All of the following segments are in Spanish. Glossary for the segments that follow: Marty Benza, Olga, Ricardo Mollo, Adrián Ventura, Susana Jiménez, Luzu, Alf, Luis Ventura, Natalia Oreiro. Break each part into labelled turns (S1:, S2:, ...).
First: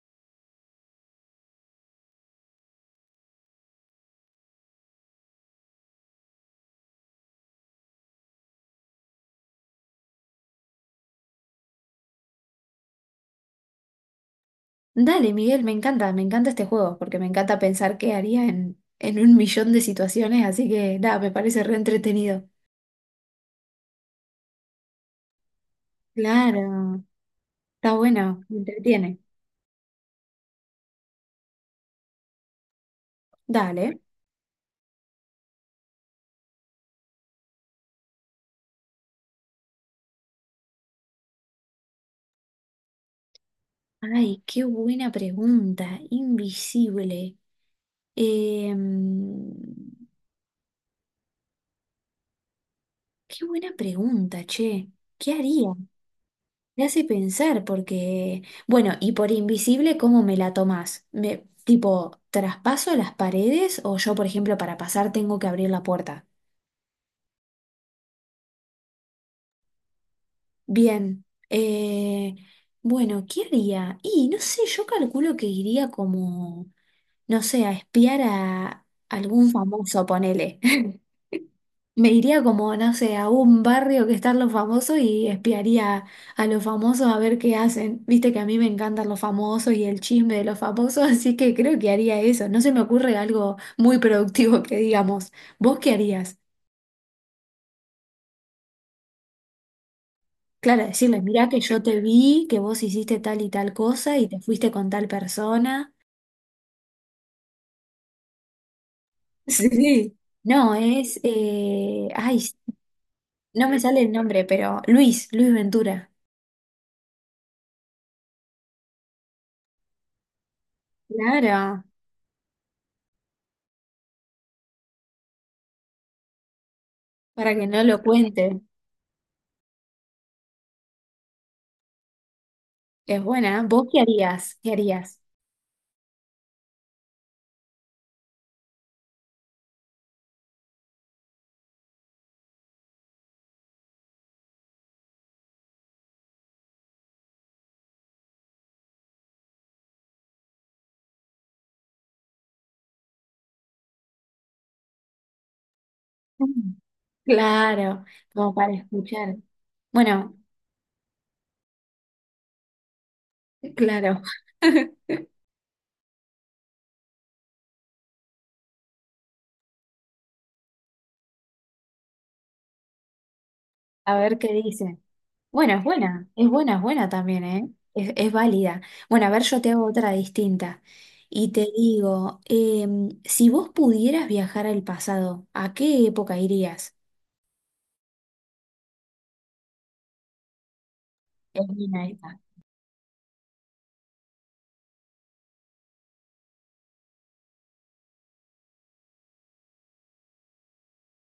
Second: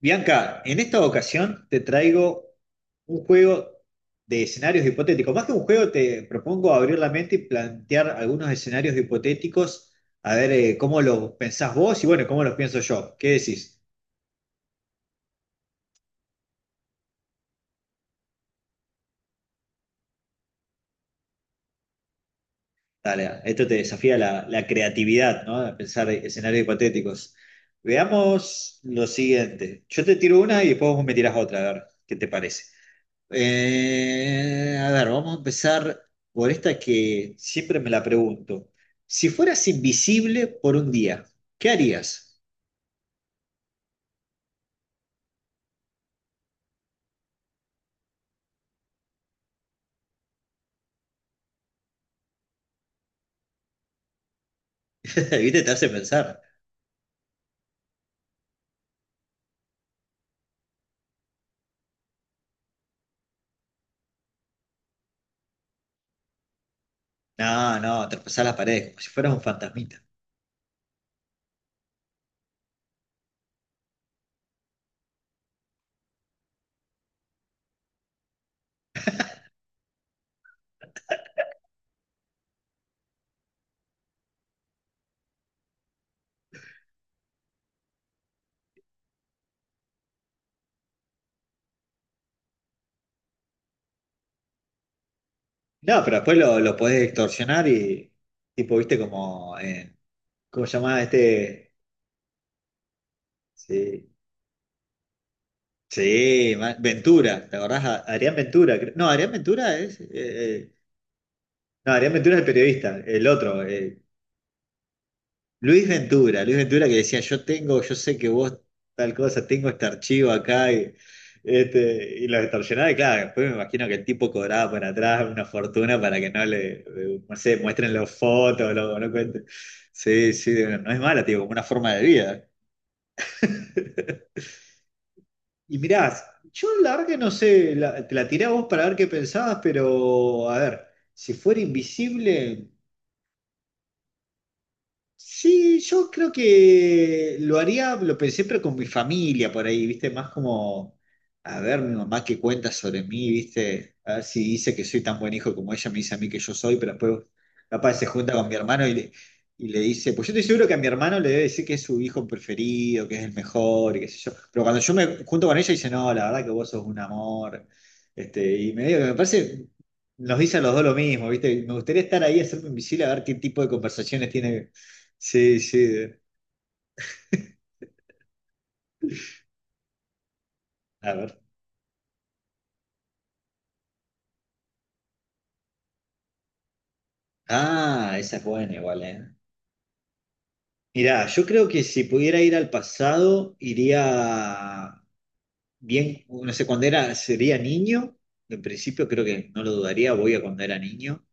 S1: Bianca, en esta ocasión te traigo un juego de escenarios hipotéticos. Más que un juego, te propongo abrir la mente y plantear algunos escenarios hipotéticos, a ver, cómo los pensás vos y bueno, cómo los pienso yo. ¿Qué decís?
S2: Dale, Miguel, me encanta este juego, porque me encanta pensar qué haría en un millón de situaciones, así que nada, me parece re entretenido.
S1: Dale, esto te desafía la creatividad, ¿no? A pensar escenarios
S2: Claro,
S1: hipotéticos.
S2: está bueno, me
S1: Veamos lo
S2: entretiene.
S1: siguiente. Yo te tiro una y después vos me tirás otra, a ver qué te parece.
S2: Dale.
S1: A ver, vamos a empezar por esta que siempre me la pregunto. Si fueras invisible por un día, ¿qué harías?
S2: Ay, qué buena pregunta, invisible. Em, Qué buena pregunta, che. ¿Qué
S1: ¿Viste? Te
S2: haría?
S1: hace pensar.
S2: Me hace pensar, porque, bueno, y por invisible, ¿cómo me la tomás? Me, tipo, ¿traspaso las paredes o yo, por ejemplo, para pasar tengo que abrir la puerta?
S1: No, no, traspasar las paredes como si fueras un fantasmita.
S2: Bien, eh, bueno, ¿qué haría? Y no sé, yo calculo que iría como, no sé, a espiar a algún famoso, ponele. Me iría como, no sé, a un barrio que están los famosos y espiaría a los famosos a ver qué hacen. Viste que a mí me encantan los famosos y el chisme de los famosos, así que creo que haría eso. No se me ocurre algo muy productivo que digamos. ¿Vos qué
S1: No, pero después
S2: harías?
S1: lo podés distorsionar y, tipo, viste como, ¿cómo se
S2: Claro,
S1: llama
S2: decirle, mirá que
S1: este?
S2: yo te vi, que vos hiciste tal y tal
S1: Sí,
S2: cosa y te fuiste con tal persona.
S1: sí, Ventura, ¿te acordás? Adrián Ventura, no, Adrián Ventura es,
S2: Sí. No, es,
S1: no, Adrián
S2: ay,
S1: Ventura es el periodista, el otro,
S2: no me sale el nombre, pero Luis
S1: Luis
S2: Ventura.
S1: Ventura, Luis Ventura que decía, yo tengo, yo sé que vos tal cosa, tengo este archivo acá, y,
S2: Claro,
S1: este, y lo extorsionaba, y claro, después me imagino que el tipo cobraba por atrás una fortuna para que no le, no
S2: para
S1: sé,
S2: que no
S1: muestren
S2: lo
S1: las
S2: cuente.
S1: fotos, no cuenten. Sí, sí, no es mala, tío, como una forma de vida.
S2: Es buena, ¿eh? ¿Vos qué harías? ¿Qué harías?
S1: Y mirás, yo la verdad que no sé, te la tiré a vos para ver qué pensabas, pero a ver, si fuera invisible. Sí, yo creo que lo haría, lo pensé, pero con mi familia por ahí, ¿viste? Más como, a ver, mi mamá qué cuenta sobre mí, ¿viste? A ver si dice que soy tan buen hijo como ella me dice a mí que yo
S2: Mm,
S1: soy, pero después capaz
S2: claro,
S1: se junta con
S2: como
S1: mi
S2: para
S1: hermano y le,
S2: escuchar.
S1: y le dice, pues
S2: Bueno,
S1: yo estoy seguro que a mi hermano le debe decir que es su hijo preferido, que es el mejor, y qué
S2: claro,
S1: sé yo. Pero cuando yo me junto con ella dice, no, la verdad que vos sos un amor, y me digo que me parece. Nos dicen los dos lo mismo, ¿viste? Me gustaría estar ahí, hacerme invisible, a ver qué tipo de
S2: a
S1: conversaciones
S2: ver qué
S1: tiene.
S2: dice.
S1: Sí,
S2: Bueno, es
S1: sí.
S2: buena, es buena, es buena también, ¿eh? Es válida. Bueno, a ver, yo te hago otra distinta.
S1: A ver.
S2: Y te digo, si vos pudieras viajar al pasado, ¿a qué época irías?
S1: Ah, esa es buena igual, ¿eh? Mirá, yo
S2: Es
S1: creo que
S2: buena
S1: si
S2: esta.
S1: pudiera ir al pasado, iría bien, no sé, sería niño, en principio creo que no lo dudaría, voy a cuando era niño,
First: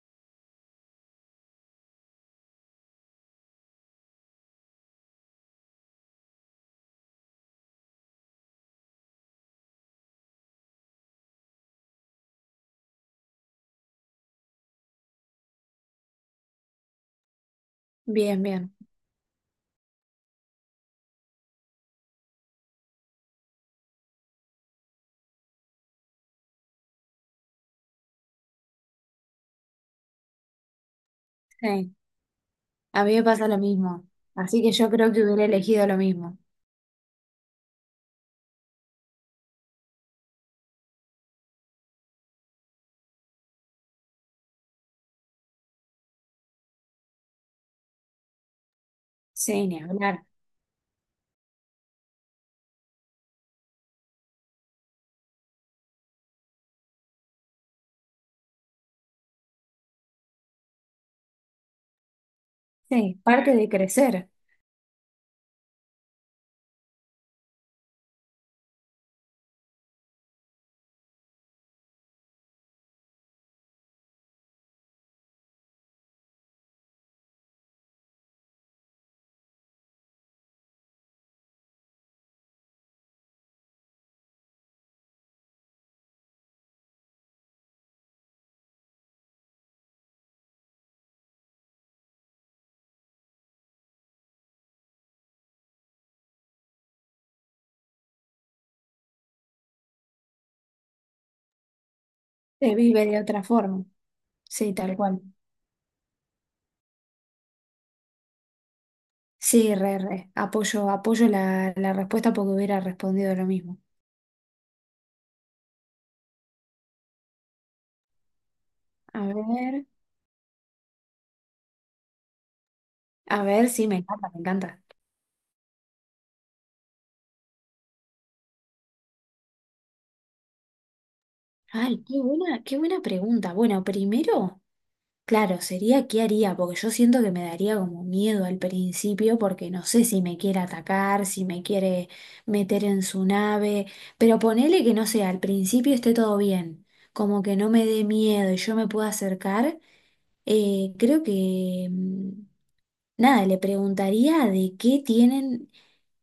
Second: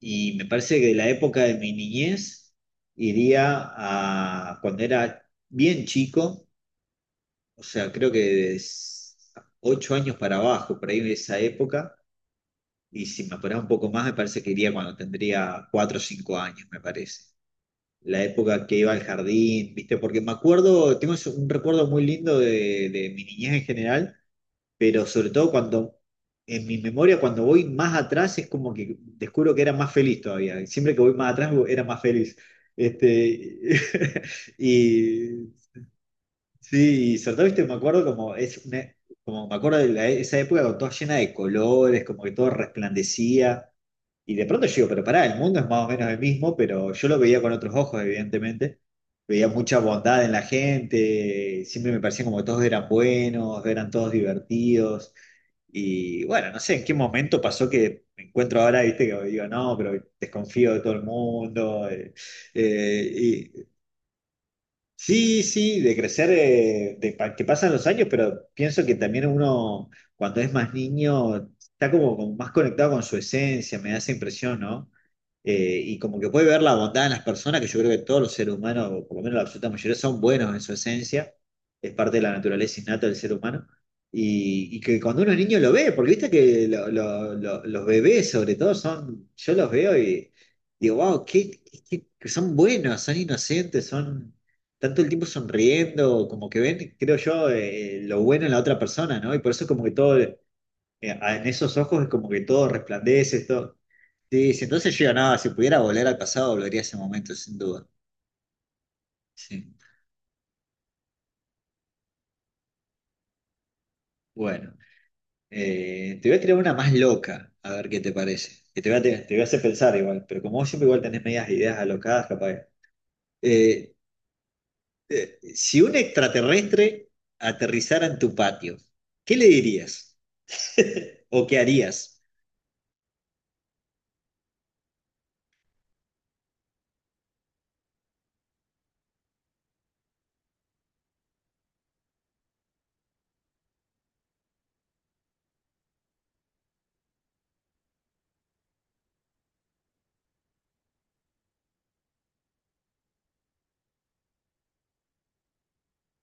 S1: y me parece que de la época de mi niñez iría a cuando era bien chico, o sea, creo que 8 años para abajo, por ahí de esa época, y si me apurás un poco más, me parece que iría cuando tendría 4 o 5 años, me parece. La
S2: Bien,
S1: época que
S2: bien.
S1: iba al jardín, ¿viste? Porque me acuerdo, tengo un recuerdo muy lindo de mi niñez en general, pero sobre todo cuando, en mi memoria, cuando voy más atrás es como que descubro que era más feliz todavía. Siempre que voy más atrás era
S2: Sí,
S1: más feliz.
S2: a mí me pasa lo
S1: Este,
S2: mismo. Así que yo creo que hubiera
S1: y
S2: elegido lo mismo.
S1: sí, y sobre todo, ¿viste? Me acuerdo como es como me acuerdo de esa época con toda llena de colores, como que todo resplandecía. Y de pronto yo digo, pero pará, el mundo es más o menos el mismo, pero yo lo veía con otros ojos, evidentemente. Veía
S2: Sí,
S1: mucha
S2: ni
S1: bondad
S2: hablar.
S1: en la gente, siempre me parecía como que todos eran buenos, eran todos divertidos. Y bueno, no sé en qué momento pasó que me encuentro ahora, viste, que digo, no, pero desconfío de todo el mundo.
S2: Sí, parte
S1: Y
S2: de crecer,
S1: sí, sí, de crecer, que pasan los años, pero pienso que también uno, cuando es más niño, está como más conectado con su esencia, me da esa impresión, ¿no? Y como que puede ver la bondad en las personas, que yo creo que todos los seres humanos, o por lo menos la absoluta mayoría, son buenos en su esencia, es parte de la naturaleza innata del ser humano, y que cuando uno es niño lo ve, porque viste que los bebés sobre todo son, yo los veo y digo, wow, que son buenos, son inocentes, son tanto el tiempo sonriendo, como que ven, creo yo, lo bueno en la otra persona, ¿no? Y por eso como que todo, en esos ojos es como que todo
S2: se vive de
S1: resplandece,
S2: otra
S1: todo.
S2: forma.
S1: Sí, si
S2: Sí,
S1: entonces
S2: tal
S1: yo
S2: cual.
S1: no, si pudiera volver al pasado, volvería a ese momento, sin duda. Sí.
S2: Sí, re, re. Apoyo, apoyo la respuesta porque hubiera respondido lo mismo.
S1: Bueno, te voy a tirar una más loca, a ver qué te parece. Que te voy a, te,
S2: A
S1: te voy a hacer
S2: ver.
S1: pensar igual, pero como vos siempre igual tenés medias ideas alocadas, capaz.
S2: A ver, sí,
S1: Eh,
S2: me encanta, me encanta.
S1: si un extraterrestre aterrizara en tu patio, ¿qué le dirías? ¿O qué
S2: Ay,
S1: harías?
S2: qué buena pregunta. Bueno, primero, claro, sería qué haría, porque yo siento que me daría como miedo al principio, porque no sé si me quiere atacar, si me quiere meter en su nave, pero ponele que no sé, al principio esté todo bien, como que no me dé miedo y yo me pueda acercar, creo que, mm, nada, le preguntaría de qué tienen.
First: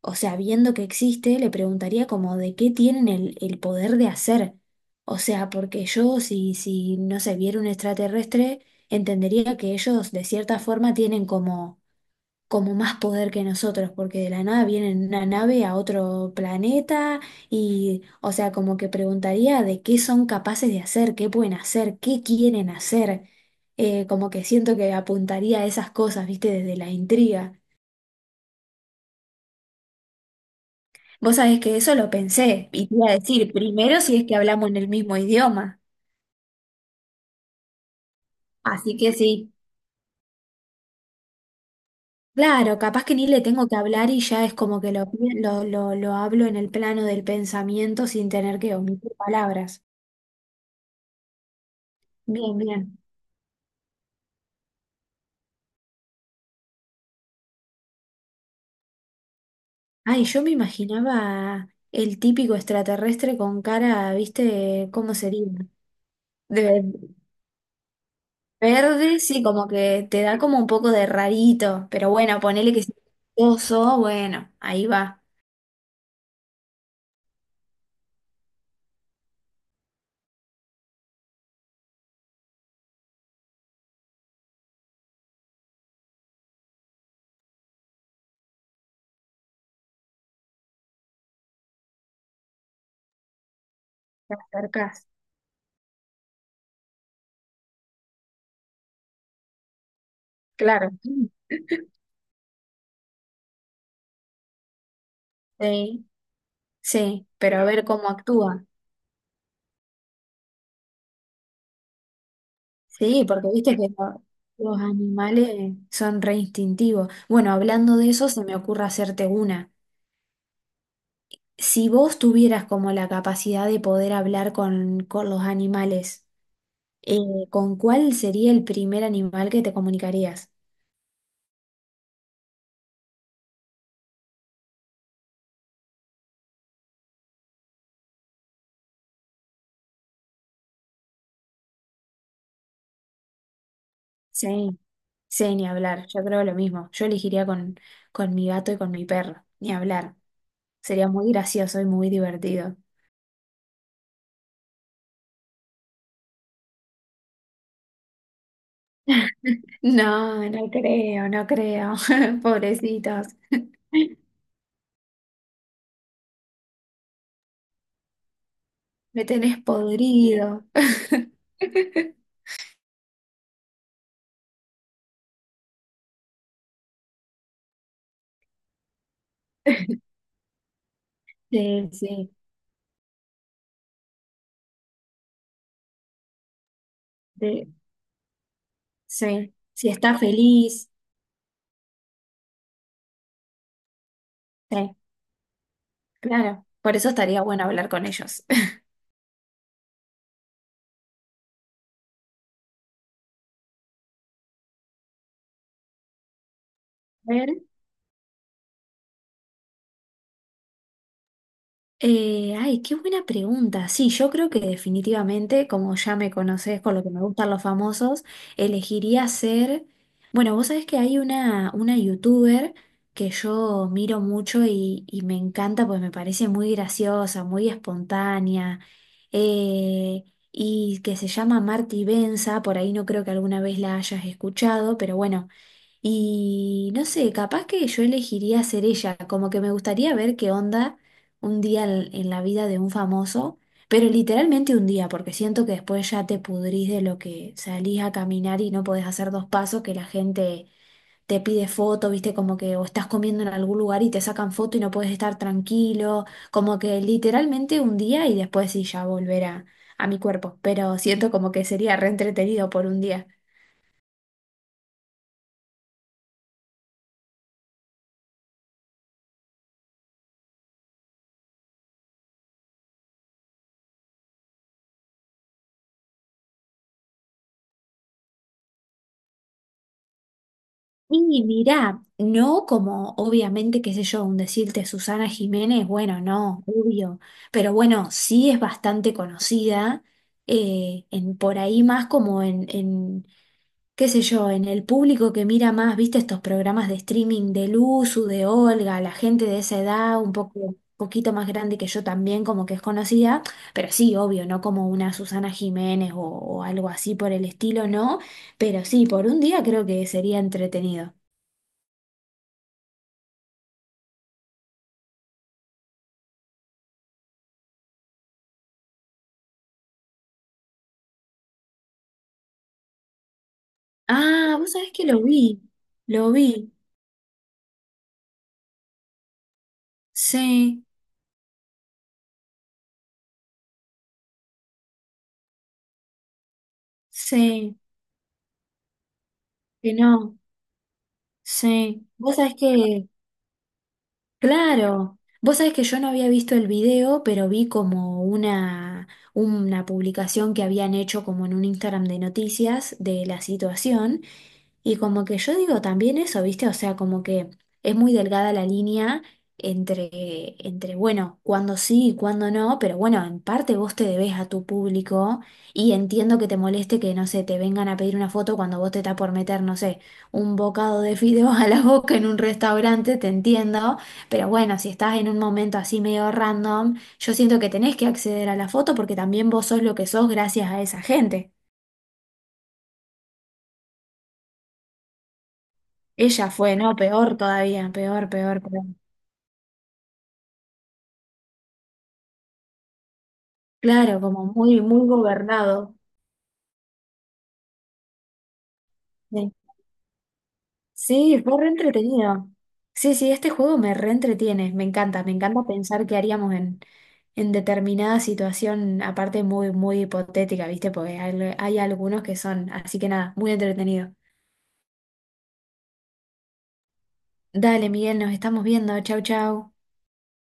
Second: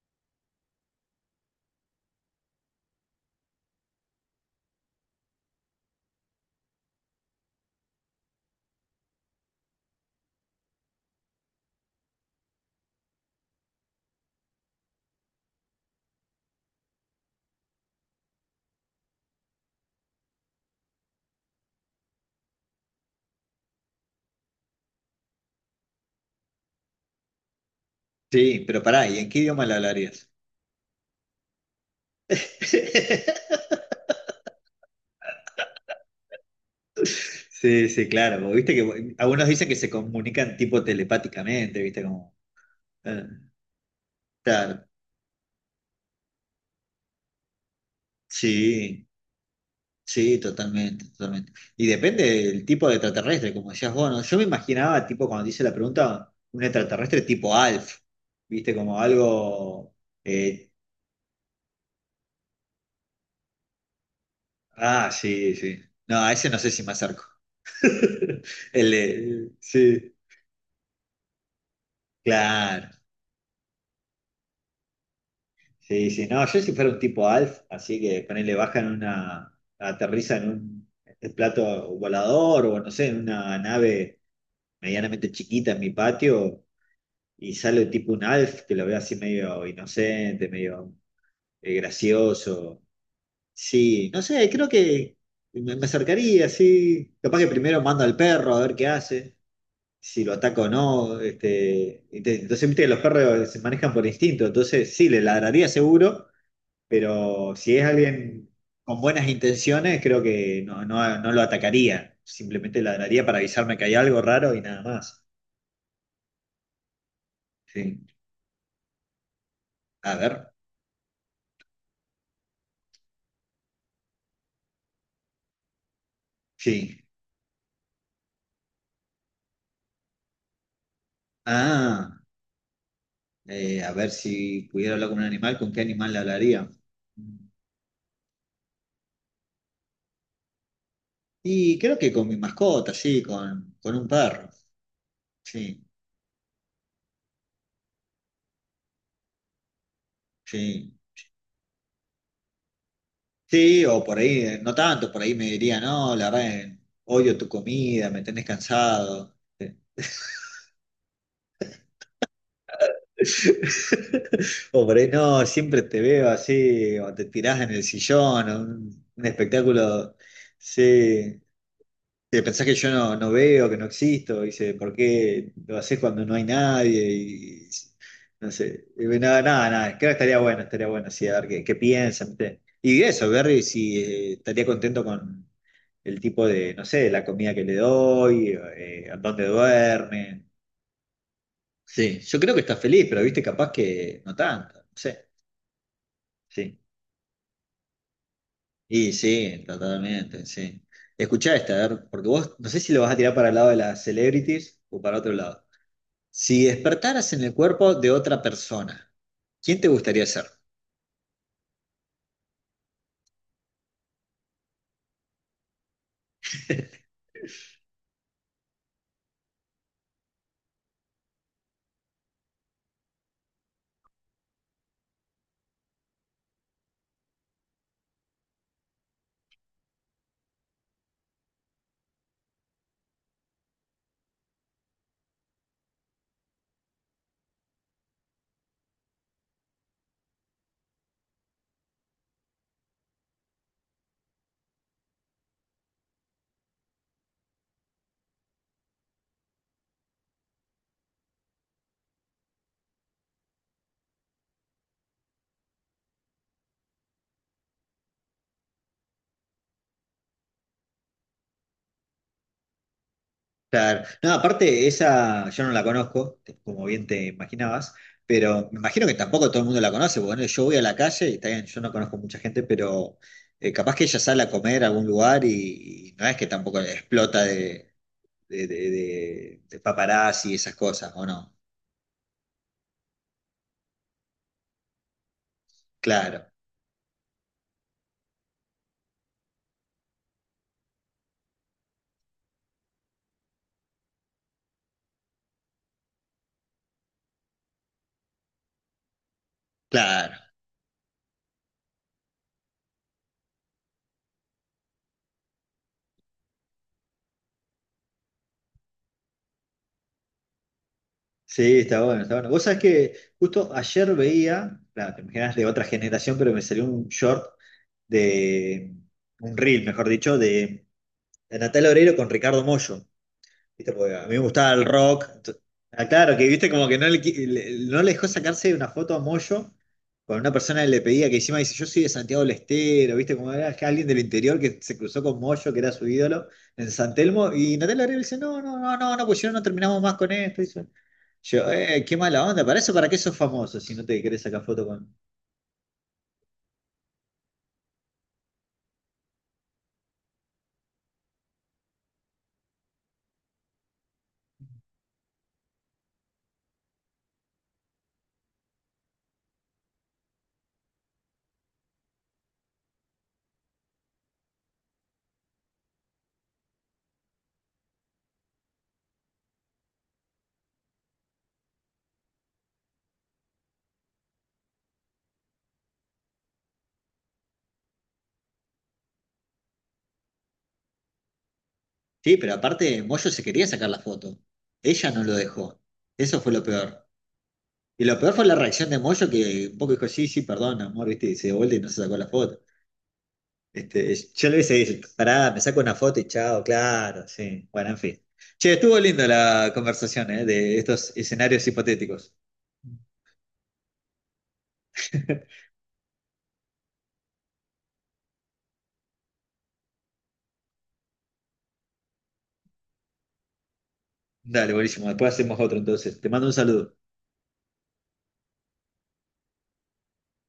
S2: O sea, viendo que existe, le preguntaría como de qué tienen el poder de hacer. O sea, porque yo si no se viera un extraterrestre, entendería que ellos de cierta forma tienen como, como más poder que nosotros, porque de la nada vienen en una nave a otro planeta y, o sea, como que preguntaría de qué son capaces de hacer, qué pueden hacer, qué quieren hacer. Como que siento que apuntaría a esas cosas, viste, desde la intriga.
S1: Sí, pero pará, ¿y en qué idioma le hablarías?
S2: Vos sabés que eso lo pensé y te iba a decir primero si es que hablamos en el mismo idioma.
S1: Sí, sí, claro. Viste que
S2: Así que
S1: algunos
S2: sí,
S1: dicen que se comunican tipo telepáticamente, viste como.
S2: claro, capaz que
S1: eh.
S2: ni le tengo que hablar y ya es como
S1: Claro,
S2: que lo, pi- lo hablo en el plano del pensamiento sin tener que
S1: sí,
S2: omitir palabras.
S1: sí, totalmente, totalmente. Y depende
S2: Bien,
S1: del tipo de
S2: bien.
S1: extraterrestre, como decías vos, ¿no? Yo me imaginaba, tipo, cuando te hice la pregunta, un extraterrestre tipo Alf, ¿viste? Como algo.
S2: Ay, yo me
S1: eh,
S2: imaginaba el típico extraterrestre con cara, ¿viste?
S1: ah,
S2: ¿Cómo sería?
S1: sí, sí. No, a ese no sé si me
S2: De
S1: acerco. El
S2: verde, sí,
S1: de-
S2: como que
S1: sí,
S2: te da como un poco de rarito, pero bueno, ponele que
S1: claro.
S2: es oso, bueno, ahí va,
S1: Sí, sí. No, yo si fuera un tipo Alf, así que ponele, aterriza en plato volador o no sé, en una nave medianamente chiquita en mi patio. Y sale tipo un Alf que lo veo así medio inocente, medio gracioso. Sí, no
S2: te
S1: sé, creo
S2: acercás.
S1: que me acercaría, sí. Capaz que primero mando al perro a ver qué hace, si lo ataco o
S2: Claro.
S1: no. Entonces, viste que los perros se manejan por instinto, entonces sí, le ladraría
S2: Sí,
S1: seguro,
S2: sí,
S1: pero
S2: pero a
S1: si
S2: ver
S1: es
S2: cómo
S1: alguien
S2: actúa.
S1: con buenas intenciones, creo que no, no, no lo atacaría. Simplemente
S2: Sí,
S1: ladraría para
S2: porque viste
S1: avisarme que
S2: que
S1: hay algo raro y
S2: los
S1: nada más.
S2: animales son re instintivos. Bueno, hablando
S1: Sí.
S2: de eso, se me ocurre hacerte una.
S1: A ver.
S2: Si vos tuvieras como la capacidad de poder hablar con los animales,
S1: Sí.
S2: eh, ¿con cuál sería el primer animal que te comunicarías?
S1: Ah. A ver si pudiera hablar con un animal, ¿con qué animal le hablaría? Y creo que con mi mascota, sí, con un perro,
S2: Sí, sí, ni
S1: sí,
S2: hablar. Yo creo lo mismo. Yo elegiría con mi gato y con mi perro. Ni hablar.
S1: sí.
S2: Sería muy gracioso y muy divertido.
S1: Sí, o por ahí, no tanto, por ahí me diría, no, la verdad, odio tu comida, me tenés cansado.
S2: No, no creo, no creo. Pobrecitos.
S1: O por ahí, no, siempre te veo así, o te tirás en el sillón, o un,
S2: Me
S1: un
S2: tenés
S1: espectáculo,
S2: podrido.
S1: sí, te pensás que yo no veo, que no existo, dice, ¿por qué lo haces cuando no hay nadie? Y, no sé, y nada, nada, nada, creo que estaría bueno, sí, a ver qué
S2: Sí, sí,
S1: piensan, ¿viste? Y eso, Berry, si estaría contento con el tipo de, no sé, la comida que
S2: de-
S1: le doy, a dónde
S2: sí. Si está
S1: duerme.
S2: feliz,
S1: Sí, yo creo que está feliz, pero viste, capaz que no tanto,
S2: sí,
S1: no sé,
S2: claro.
S1: sí.
S2: Por eso estaría bueno hablar con ellos.
S1: Y sí, totalmente, sí. Escuchá esta, a ver, porque vos no sé si lo vas a tirar para el lado de las celebrities o para otro lado. Si
S2: A
S1: despertaras en
S2: ver.
S1: el cuerpo de otra persona, ¿quién te gustaría ser?
S2: Ay, qué buena pregunta. Sí, yo creo que definitivamente, como ya me conoces con lo que me gustan los famosos, elegiría ser... Bueno, vos sabés que hay una youtuber que yo miro mucho y me encanta, pues me parece muy graciosa, muy espontánea, eh, y que se llama Marty Benza, por ahí no creo que alguna vez la hayas escuchado, pero bueno. Y no sé, capaz que yo elegiría ser ella, como que me gustaría ver qué onda un día en la vida de un famoso, pero literalmente un día, porque siento que después ya te pudrís de lo que salís a caminar y no podés hacer dos pasos, que la gente te pide foto, viste, como que o estás comiendo en algún lugar y te sacan foto y no puedes estar tranquilo, como que literalmente un día y después sí ya volver a mi cuerpo, pero siento como que sería re entretenido por un día.
S1: Claro. No, aparte, esa yo no la conozco, como bien te imaginabas, pero me imagino que tampoco todo el mundo la conoce. Bueno, yo voy a la calle y está bien, yo no conozco mucha gente, pero capaz que ella sale a comer a algún lugar y, no es que tampoco explota de paparazzi y esas cosas, ¿o
S2: Y
S1: no?
S2: mirá, no como obviamente, qué sé yo, un decirte Susana Jiménez, bueno,
S1: Claro,
S2: no, obvio, pero bueno, sí es bastante conocida, en, por ahí más como en, qué sé yo, en el público que mira más, viste, estos programas de streaming de Luzu, de Olga, la gente de esa edad, un
S1: claro.
S2: poco, poquito más grande que yo también, como que es conocida, pero sí, obvio, no como una Susana Jiménez o algo así por el estilo, no, pero sí, por un día creo que sería entretenido.
S1: Sí, está bueno, está bueno. Vos sabés que justo ayer veía, claro, te imaginas de otra generación, pero me salió un short de, un reel, mejor dicho, de Natalia Oreiro con Ricardo Mollo. ¿Viste? Porque a mí me
S2: Ah, vos
S1: gustaba el
S2: sabés que lo
S1: rock. ento-
S2: vi,
S1: ah,
S2: lo
S1: claro, que viste
S2: vi.
S1: como que no le dejó sacarse una foto a Mollo con una persona
S2: Sí,
S1: que le pedía, que encima dice, yo soy de Santiago del Estero, ¿viste? Como era alguien del interior que se cruzó con Mollo, que era su ídolo, en San Telmo,
S2: sí,
S1: y Natalia Oreiro dice, no, no, no, no, no, pues si no, no
S2: que
S1: terminamos más con
S2: no,
S1: esto. Yo,
S2: sí.
S1: qué
S2: Vos
S1: mala
S2: sabés
S1: onda, para eso,
S2: que,
S1: ¿para qué sos famoso si no te querés sacar foto con...?
S2: claro, vos sabés que yo no había visto el video, pero vi como una publicación que habían hecho como en un Instagram de noticias de la situación. Y como que yo digo también eso, ¿viste? O sea, como que es muy delgada la línea entre, entre bueno, cuándo sí y cuándo no, pero bueno, en parte vos te debes a tu público y entiendo que te moleste que, no sé, te vengan a pedir una foto cuando vos te estás por meter, no sé, un bocado de fideos a la boca en un restaurante, te entiendo, pero bueno, si estás en un momento así medio random, yo siento que tenés que acceder a la foto porque también vos sos lo que sos gracias a esa gente.
S1: Sí, pero aparte, Moyo se quería sacar la foto. Ella no lo dejó. Eso
S2: Ella
S1: fue lo
S2: fue, ¿no?
S1: peor.
S2: Peor todavía,
S1: Y lo
S2: peor,
S1: peor fue la
S2: peor, peor.
S1: reacción de Moyo que un poco dijo, sí, sí, perdón, amor, viste, y se dio vuelta y no se sacó la foto. Este,
S2: Claro, como
S1: yo le hubiese
S2: muy, muy
S1: dicho, pará, me saco una
S2: gobernado.
S1: foto y chao, claro, sí. Bueno, en fin. Che, estuvo linda
S2: Sí,
S1: la conversación, de estos
S2: sí, fue
S1: escenarios
S2: re
S1: hipotéticos.
S2: entretenido. Sí, sí, este juego me reentretiene, me encanta pensar qué haríamos en determinada situación, aparte muy, muy hipotética, ¿viste? Porque hay algunos que son, así que nada, muy entretenido.
S1: Dale, buenísimo, después hacemos otro entonces. Te mando un saludo.
S2: Dale, Miguel, nos estamos viendo, chau, chau.